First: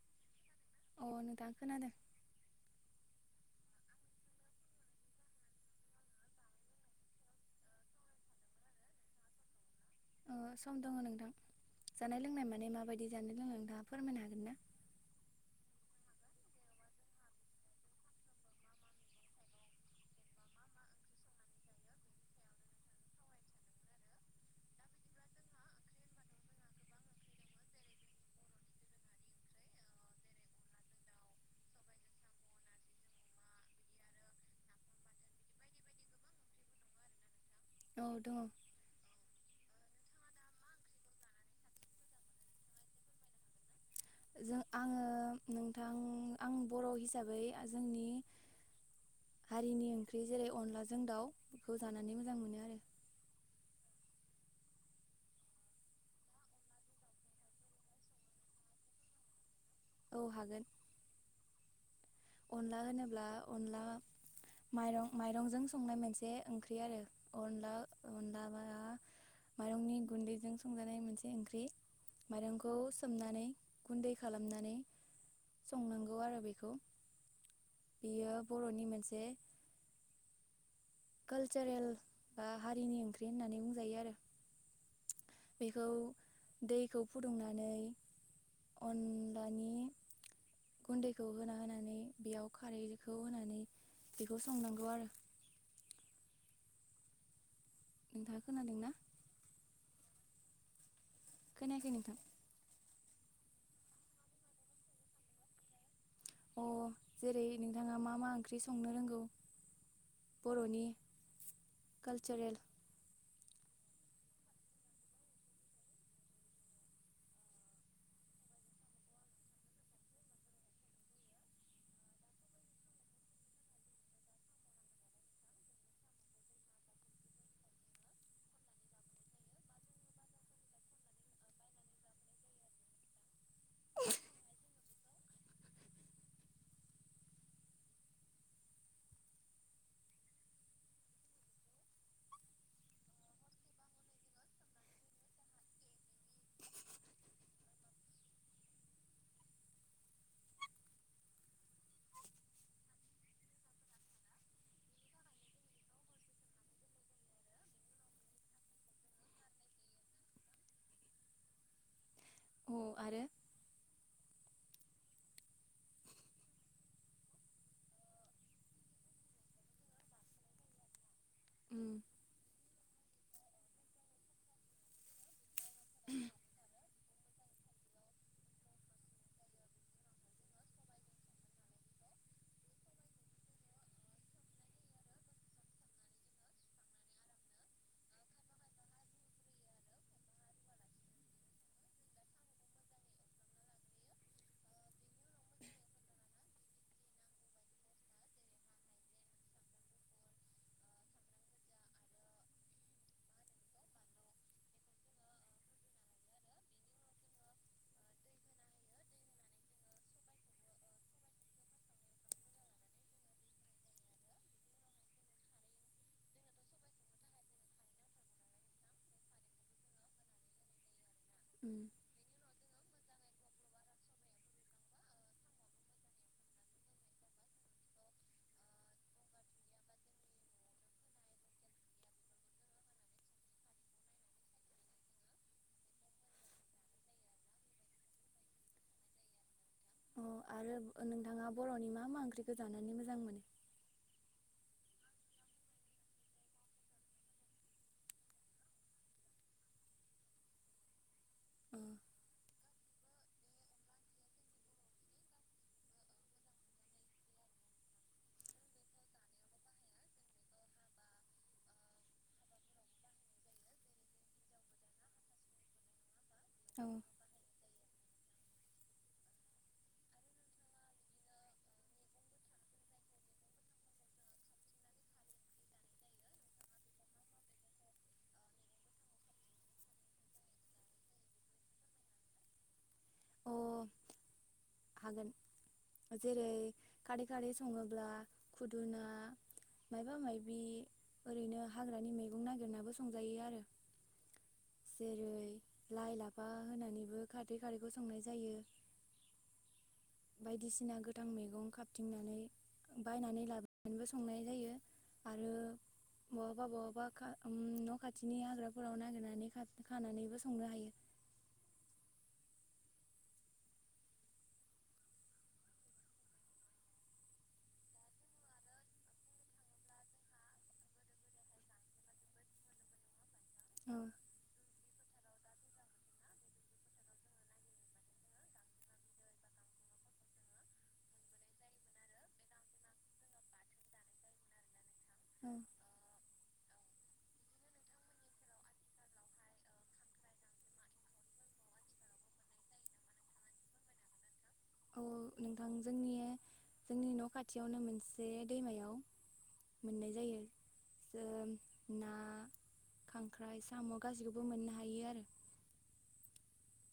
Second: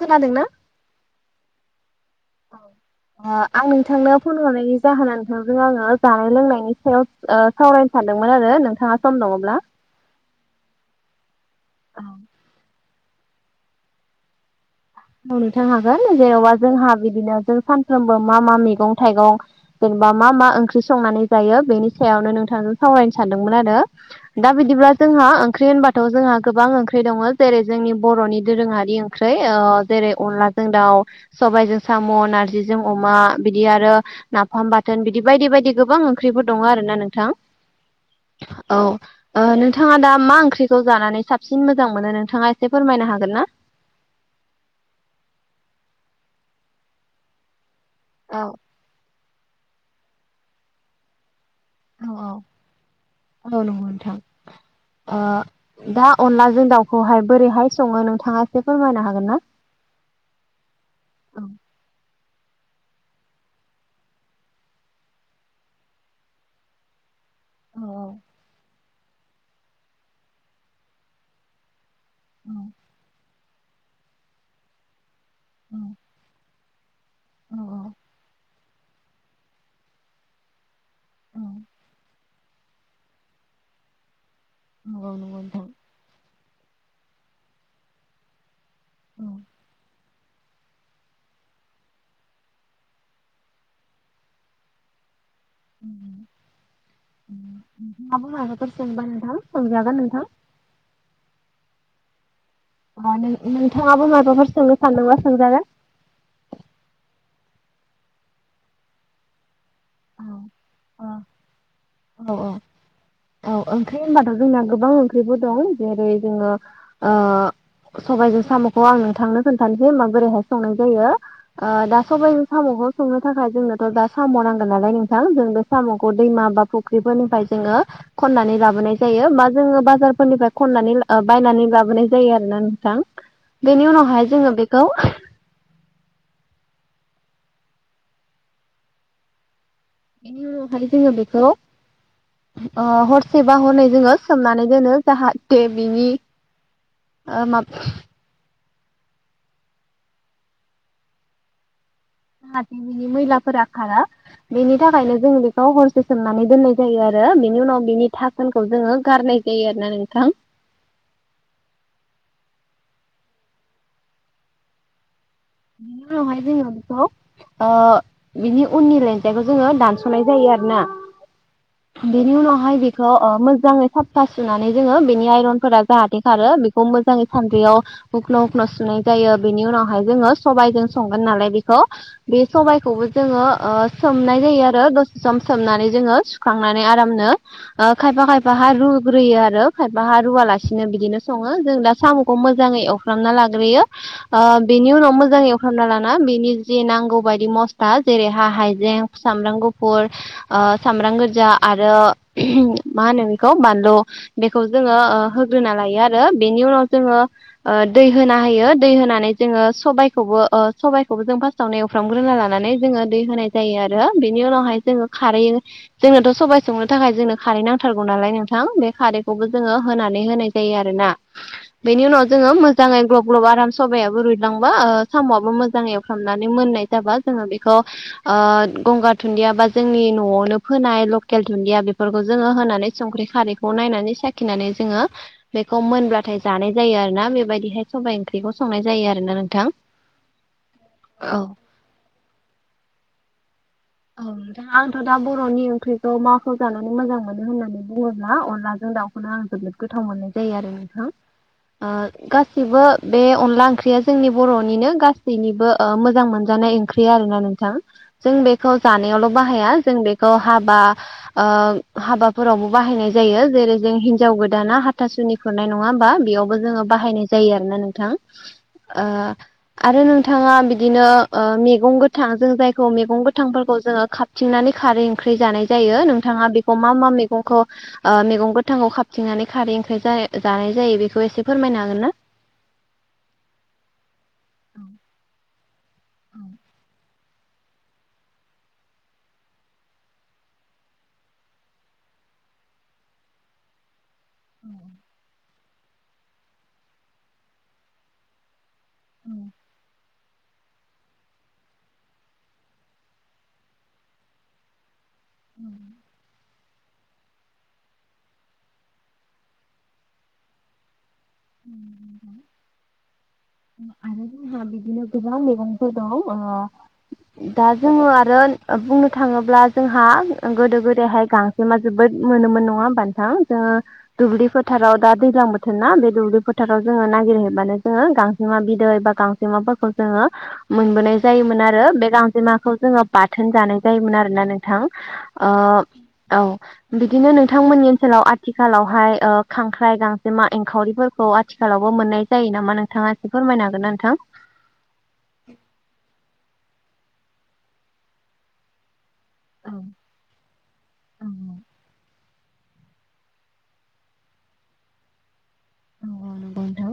खोनादों ना? अ' नोंथां खोनादों। औ ओ आं नोंथांनो फन हरनायनि जाहोना नोंथांदों आङो जानाय लोंनायनि सायाव सावरायनो सानदोंमोन आरो नोंथाङा सम दङब्ला। अ सम दङ नोंथां। औ जानाय लोंनाय माने माबायदि जानाय लोंङो नोंथाङा फोरमायनो हागोन ना? मावनो थां हागोन जेनेबा जोंहा बिदिनो जों सानफ्रोमबो मा मा मैगं थाइगं जेनेबा मा मा ओंख्रि संनानै जायो बेनि सायावनो नोंथांजों सावरायनो सानदोंमोन आरो। दा बिदिब्ला जोंहा ओंख्रि होनबाथ' जोंहा गोबां ओंख्रि दङ जेरै जोंनि बर'नि दोरोङारि ओंख्रै जेरै अनलाजों दाउ सबाइजों साम', नारजिजों अमा बिदि आरो नाफाम बाथोन बिदि बायदि बायदि गोबां ओंख्रिफोर दङ आरो ना नोंथां। औ दङ। औ नोंथाङा दा मा ओंख्रिखौ जानानै साबसिन मोजां मोनो नोंथाङा एसे फोरमायनो हागोन ना? जों आङो नोंथां आं बर' हिसाबै जोंनि औ। हारिनि ओंख्रि जेरै अनलाजों दाउ बेखौ औ जानानै मोजां मोनो आरो। औ नंगौ नोंथां। ओ दा अनलाजों दाउखौहाय बोरैहाय सङो नोंथाङा एसे फोरमायनो हागोन ना? औ हागोन। औ अनला होनोब्ला अनला माइरं माइरंजों संनाय मोनसे ओंख्रि आरो अनला औ अनला बा माइरंनि गुन्दैजों संजानाय मोनसे ओंख्रि। औ माइरंखौ सोमनानै गुन्दै खालामनानै संनांगौ आरो बेखौ। औ- औ। बियो बर'नि मोनसे औ कालचारेल। बा हारिनि ओंख्रि होननानै बुंजायो आरो नोंगौ नोंगौ नोंथां। खौ दैखौ फुदुंनानै औ अनलानि। गुन्दैखौ होना होनानै बेयाव खारैखौ होनानै बेखौ संनांगौ आरो [unintelligible] नोंथाङा खोनादों माबाफोर ना सोङोबा नोंथां सोंजागोन नोंथां। खोनायाखै नोंथां। अ नों नोंथाङाबो माबाफोर सोंनो सानदोंबा सोंजागोन। अ जेरै नोंथाङा मा-मा ओंख्रि संनो रोंगौ। बर'नि। औ -औ। कालचारेल औ ओंख्रि होनबाथ' जोंना गोबां ओंख्रिबो दं जेरै जोङो ओ। सबायजों साम'खौ आं नोंथांनो खोनथानोसै माबोरैहाय संनाय जायो। ओ दा सबाइ साम'खौ संनो थाखाय जोंनोथ' दा साम' नांगोन नालाय नोंथां जों बे साम'खौ दैमा बा। ख्रिफोरनिफ्राय जोङो। खननानै लाबोनाय जायो बा जोङो बाजारफोरनिफ्राय खननानै ला ओ बायनानै लाबोनाय जायो आरोना नोंथां। बेनि उनावहाय जोङो बेखौ। बेनि उनावहाय जोङो बेखौ। अ हरसेबा हरनै जोङो सोमनानै दोनो जाहाथे बिनि। ओ माब। [unintelligible] मैलाफोरा खारा। बेनि थाखायनो जों बेखौ हरसे सोमनानै दोननाय जायो आरो बेनि उनाव बेनि था नखौ जोङो गारनाय जायो आरो ना नोंथां। अ आरो बेनि उनावहाय जोङो बेखौ। बिनि उननि लेन्जाइखौ जोङो दानस'नाय जायो आरो ना। उम। बेनि उनावहाय बेखौ ओ मोजाङै साफफा सुनानै जोङो बेनि आइरनफोरा जाहाथे खारो। खौ मोजाङै सान्द्रियाव हख्ल' हख्ल' सुनाय जायो बेनि उनावहाय जोङो। सबायजों संगोन नालाय बेखौ। बे सबायाइखौबो जोङो ओ सोमनाय जायो आरो दसे सम सोमनानै जोङो सुखांनानै आरामनो। ओ खायफा -खायफा हा रुग्रोयो आरो खायफा हा रुवालासिनो बिदिनो सङो जों दा साम'खौ मोजाङै एव। खालामना लाग्रोयो ओ बेनि उनाव मो मोजां एवफ्रामना लाना बेनि जि नांगौ बायदि मस्ला जेरैहा हाइजें सामब्राम गुफुर। ओ सामब्राम गोजा आरो मा होनो बेखौ बानलु। बेखौ जोङो ओ होग्रोना लायो आरो बेनि उनाव जोङो। ओ दै होना होयो दै होनानै जोङो सबाय खौबो ओ सबायखौबो जों फार्स्टावनो एवफ्रामग्रोना लानानै जोङो दै होनाय जायो आरो बेनि उनावहाय। जोङो खारै जोंनोथ' सबबाय संनो थाखाय जोंनो खारै नांथारगौ नालाय नोंथां बे खारैखौबो जोङो होनानै होनाय जायो आरोना। बेनि उनाव जोङो मोजाङै ग्लब ग्लब आराम सबायाबो रुइलांबा ओ साम'आबो मोजां एवफ्रामनानै मोननाय जाबा जोङो बेखौ गंगार दुन्दिया बा जोंनि न'आवनो फोनाय लकेल दुन्दिया बेफोरखौ जोङो होनानै संख्रि खारैखौ नायनानै साखिनानै जोङो बेखौ मोनब्लाथाय जानाय जायो आरो ना बेबायदिहाय सबाइ ओंख्रिखौ संनाय जायो आरोना नोंथां। अ आरो औ नोंथाङा बर'नि मा मा मोजां मोनो? औ नोंथां आंथ' दा बर'नि ओंख्रिखौ माखौ जानानै मोजां मोनो होननानै बुङोब्ला अनलाजों दाउ खौनो आं जोबोद गोथाव मोननाय जायो आरो नोंथां अ ओ गासिबो बे अनला ओंख्रिया जोंनि बर'निनो गासैनिबो ओ मोजां मोनजानाय ओंख्रि आरोना नोंथां, जों बेखौ जानायावल' बाहाया। जों बेखौ हाबा ओ हाबाफोरावबो बाहायनाय जायो जेरै जों हिनजाव गोदाना हाथासुनि खुरनाय नङा होमबा बेयाव बो जोङो औ बाहायनाय जायो आरोना नोंथां? ओ आरो नोंथाङा बिदिनो ओ मैगं गोथां जों जायखौ मैगं गोथां गोथांफोरखौ जोङो खाबथिंनानै खारै ओंख्रि जानाय जायो नोंथाङा बेखौ मा मा मैगंखौ ओ मैगं गोथांखौ खाबथिंनानै खारै ओंख्रि जा-जानाय जायो बेखौ एसे फोरमायनो हागोन ना? अह हागोन जेरै खारै खारि सङोब्ला खुदुना मायबा मायबि ओरैनो हाग्रानि मैगं नागिरनाबो संजायो आरो जेरै लाइ लाफा होनानैबो खारै खारिखौ संनाय जायो। औ। बायदिसिना गोथां मैगं खाबथिंनानै बायनानै लाबोनानैबो संनाय जायो आरो बहाबा बहाबा न' खाथिनि हाग्राफोराव नागिरनानै खा-खानानैबो संनो हायो। [inaudible] आरो जोंहा बिदिनो गोबां मैगंफोर दं ओ दा जोङो आरो बुंनो थाङोब्ला जोंहा गोदो गोदायहाय गां जेमा जोबोद मोनोमोन नङा होनबा नोंथां, जोङो औ दुब्लि फोथाराव दा दैज्लां बोथोर ना बे दुब्लि फोथाराव जोङो नागिरहैबानो जोङो गांजेमा बिदै बा गांजेमाफोरखौ जोङो मोनबोनाय जायोमोन आरो, बे गांजेमाखौ जोङो बाथोन जानाय जायोमोन आरोना नों थां ओ औ बिदिनो नोंथांमोननि ओनसोलाव आथिखालावहाय खांख्राइ गांजेमा एंखावरिफोर खौ आथिखालावबो मोननाय जायो नामा नोंथाङा एसे फोरमायनो हागोन नोंथां? औ नोंथां जोंनि जोंनि न' खाथियावनो मोनसे दैमायाव मोननाय जायो जों ना खांख्राइ साम' गासैखौबो मोननो हायो आरो। औ नंगौ नोंथां।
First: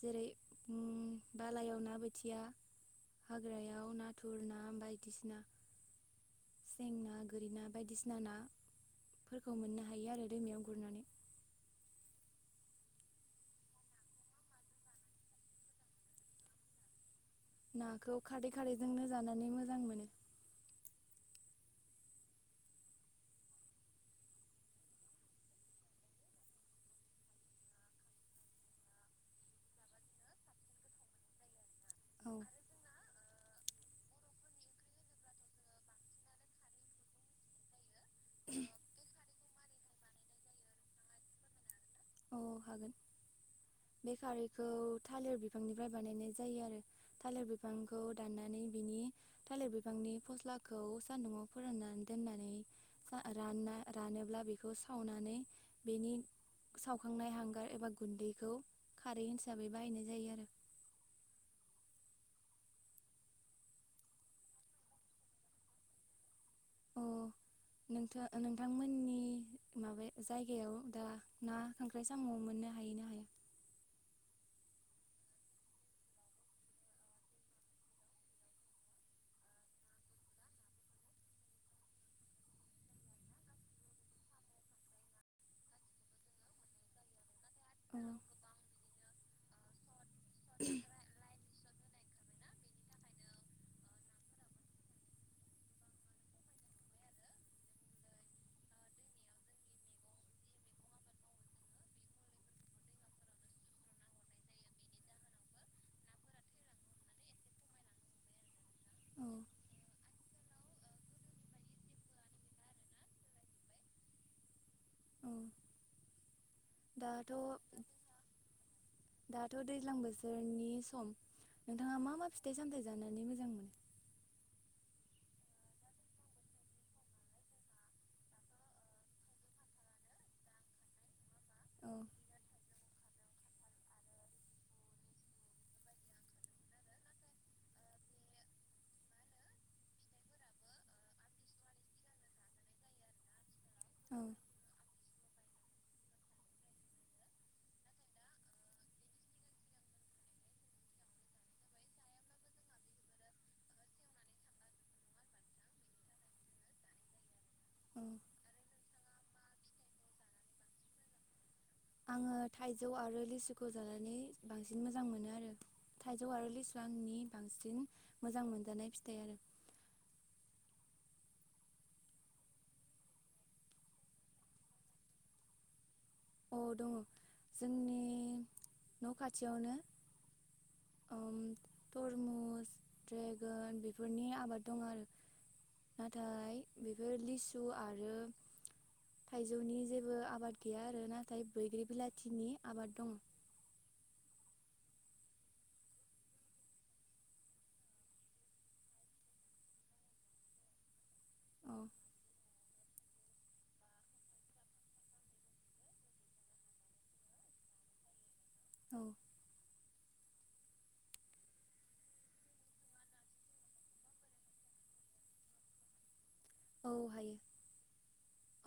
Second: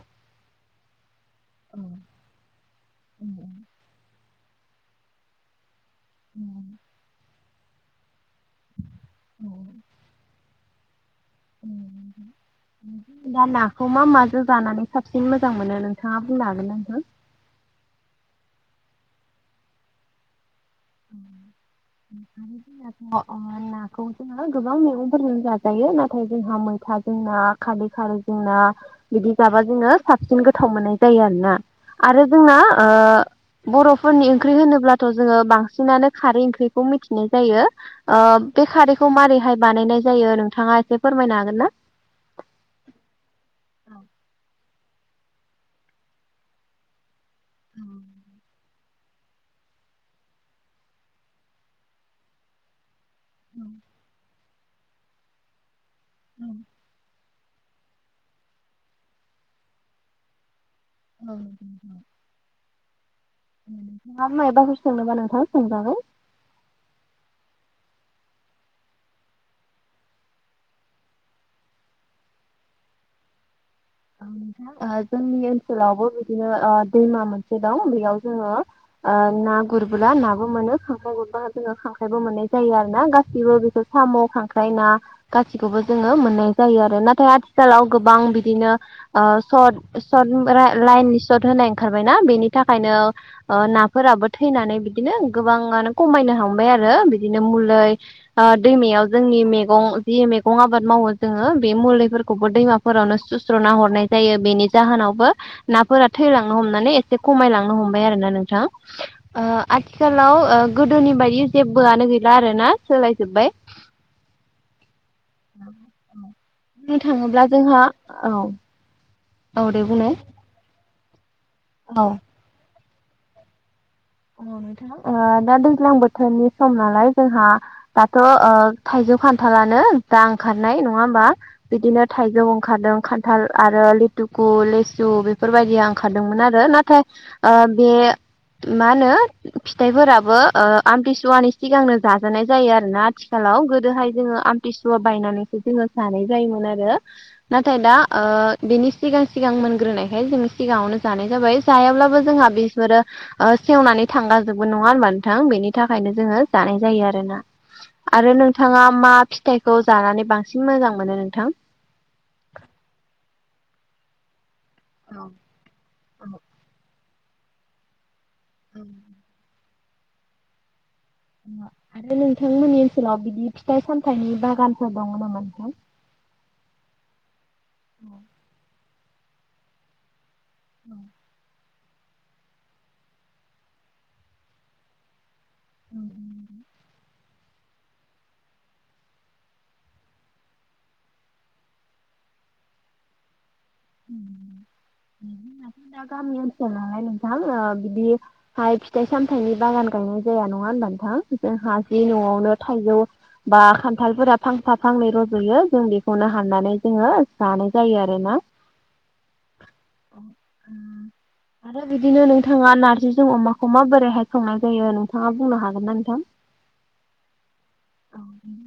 जेरै उम बालायाव ना बोथिया, हाग्रा याव नाथुर ना बायदिसिना सें ना, गोरि ना बायदिसिना ना फोरखौ मोननो हायो आरो दैमायाव गुरनानै। [inaudible] दा नाखौ मा माजों जानानै साबसिन मोजां मोनो नोंथाङा बुंनो हागोनना नोंथां? नाखौ खारै खारिजोंनो जानानै मोजां मोनो। [inaudible] अ नाखौ जों जोङो गोबां मैगंफोरजों जाजायो नाथाय जोंहा मैथाजों ना, खादै खारिजों ना बिदि जाबा जोङो साबसिन गोथाव मोननाय जायो आरो ना? आरो औ जोंना बर'फोरनि ओंख्रि होनोब्लाथ' जोङो बांसिन बिसिनानो खारै ओंख्रिखौ मिथिनाय जायो अ बे खारैखौ मारैहाय बानायनाय जायो नोंथाङा एसे फोरमायनो हागोन ना औ हागोन बे खारैखौ थालिर बिफांनिफ्राय बानायनाय जायो आरो थालिर बिफांखौ दाननानै बिनि थालिर बिफांनि फस्लाखौ सान्दुआव फोराननानै दोननानै जा रानना रानोब्ला बेखौ सावनानै बेनि सावखांनाय हांगार एबा गुन्दैखौ खारै हिसाबै बाहायनाय जायो आरो अ नोंथाङा मायाबाफोर सोंनोबा नोंथां सोंजागोन अ नोंथा नोंथांमोननि माबा जायगायाव दा ना खांख्राइ साम' मोननो हायो ना हाया नोंथां जोंनि ओनसोलावबो बिदिनो दैमा मोनसे दं बेयाव जोङो ना गुरबोला नाबो मोनो खांख्राइ गुरबा जोङो खांख्राइबो मोननाय जायो आरो ना गाससिबो बेखौ साम' खांख्राइ ना गासिखौबो जोङो मोननाय जायो आरो नाथाय आथि लाव औ गोबां बिदिनो ओ सट सट लाइननि सर्ट होनाय ओ ओंखारबायना बेनि थाखाय नो नाफोराबो थैनानै बिदिनो गोबाङानो खमायनो हांबाय आरो बिदिनो मुलै ओ दैमायाव जोंनि मैगं जि मैगं आबाद मावो जोङो बे मुलैफोरखौबो दैमाफोराव नोु सुस स्रुना हरनाय जायो बेनि जाहोनावबो नाफोरा थैलांनो हमनानै एसे खमायलांनो हमबाय आरोना नोंथां औ ओ आथिखालाव गोदोनि बायदि जेबोआनो गैला आरो ना सोलाय जोब्बाय [inaudible] औ बुंनो थाङोब्ला जोंहा दाथ' औ दाथ' औ दे दैज्लां बुंनाय बोसोरनि सम नोंथाङा औ मा मा फिथाइ सामथाय जानानै मोजां मोनो ओ नोंथां दा दैज्लां बोथोरनि सम नालाय जोंहा दाथ' ओ थाइजौ खान्थालानो दा ओंखारनाय नङा होमबा औ बिदिनो थाइजौ ओंखारदों खान थाल आरो लिथुकु लिसु बेफोरबायदि आं खारदोंमोन आरो नाथाय आ बे मा होनो फिथाइफोराबो आमथिसुवानि सिगांनो जाजानाय जायो आरोना आथिखालाव जोहाय औ जोङो आमथिसुवा बायनानैसो जोङो जानाय जायोमोन आरो नाथाय दा बेनि सिगां सिगां मोनग्रोनायखाय जों सिगाङावनो जानाय जाबाय जायाब्लाबो जोंहा बे बिसफोरो ओ सेवनानै थांगाजोबो नङा होनबा नोंथां बेनि थाखायनो जोङो जानाय जायो आरो ना औ आरो नोंथाङा मा फिथाइखौ जानानै बांसिन मोजां मोनो नोंथां आङो थाइजौ आरो लिसुखौ जानानै बांसिन मोजां मोनो आरो थाइजौ आरो लिसुवानि आंनि बांसिन मोजां मोनजानाय फिथाइ आरो आरो नोंथांमोननि ओनसोलाव बिदि फिथाइ सामथाइनि बागानफोर दङ नामा नोंथां औ दङ जोंनि न' खाथियावनो [inaudible] तरमुस द्रेगन बेफोरनि आबाद दं आरो नाथाय बेफोर लिसु आरो थाइजौनि जेबो आबाद गैया आरो नाथाय बैग्रि बिलाथिनि आबाद दं। [inaudible] दा गामि ओनसोल नालाय नोंथां बिदि हाय फिथाइ सामथायाइनि बागान गायनाय जाया नङा होनबा नोंथां जों औ हा जि न'आवनो थाइजौ बा खान्थालफोरा फांफा फांनै रज'यो जों बेखौनो हाननानै जोङो जानाय जायो आरोना। औ। औ ओम आरो बिदिनो नोंथाङा नार्जिजों अमाखौ माबोरैहाय संनाय जायो नोंथाङा बुंनो हागोन ना नोंथां? औ हायो।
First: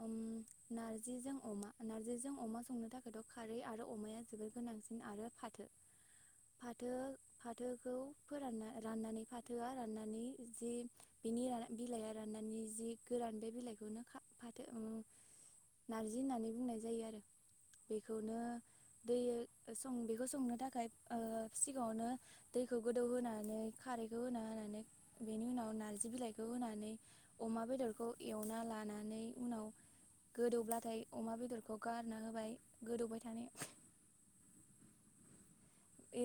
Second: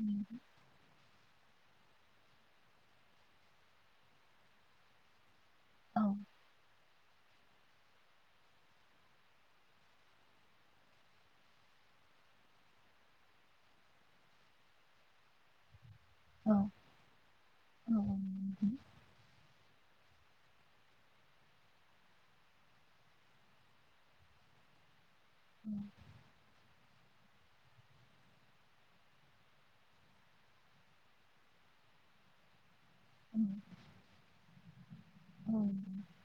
ओम नार जिजों अमा, नार्जिजों अमा संनो थाखायथ' खारै आरो अमाया जोबोर गोनांसिन आरो फाथो औ। फाथो फाथोखौ फोरानना, राननानै फाथोआ राननानै जि बेनि बिलाइया राननानै जि गोरान बे बिलाइखौनो खा फाथो ओम नारजि होननानै बुंनाय जायो आरो। बेखौनो दै सं बेखौ संनो थाखाय ओ सिगाङावनो दैखौ गोदौ होनानै, खारैखौ होना होनानै बेनि उनाव नारजि बिलाइखौ होनानै अमा बेदरखौ एवना लानानै उनाव गोदौब्लाथाय अमा बेदरखौ गारना होबाय गोदौबाय थानायाव।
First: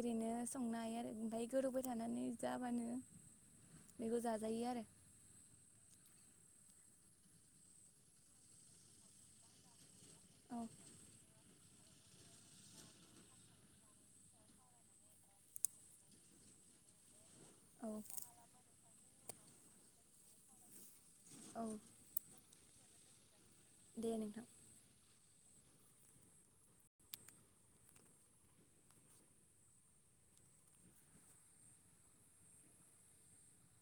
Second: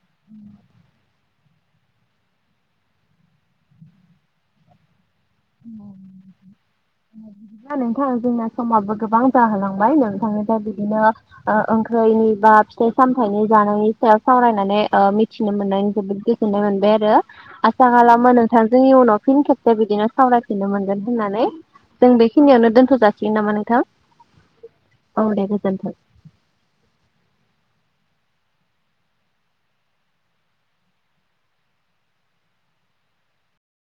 ओरैनो संनो हायो आरो ओमफ्राय गोदौबाय थानानै जाबानो बेखौ जाजायो आरो। [inaudible] दे बिदिब्ला नोंथा जोंना समाबो गोबां जाहोलांबाय औ नोंथांनिफ्राय बिदिनो ओ ओंख्रिनि बा फिथाइ सामथायनि जानायनि सायाव सावरायनानै ओ मिथिनो मोनानै जोबोद गोजोननाय मोनबाय आरो। आसा औ खालामो नोंथांजों उनाव फिन खेबसे बिदिनो सावरायफिननो मोनगोन होननानै। औ जों बेखिनियावनो दोनथ' जासिगोन नामा नोंथां? दे नोंथां। अ दे गोजोनथों।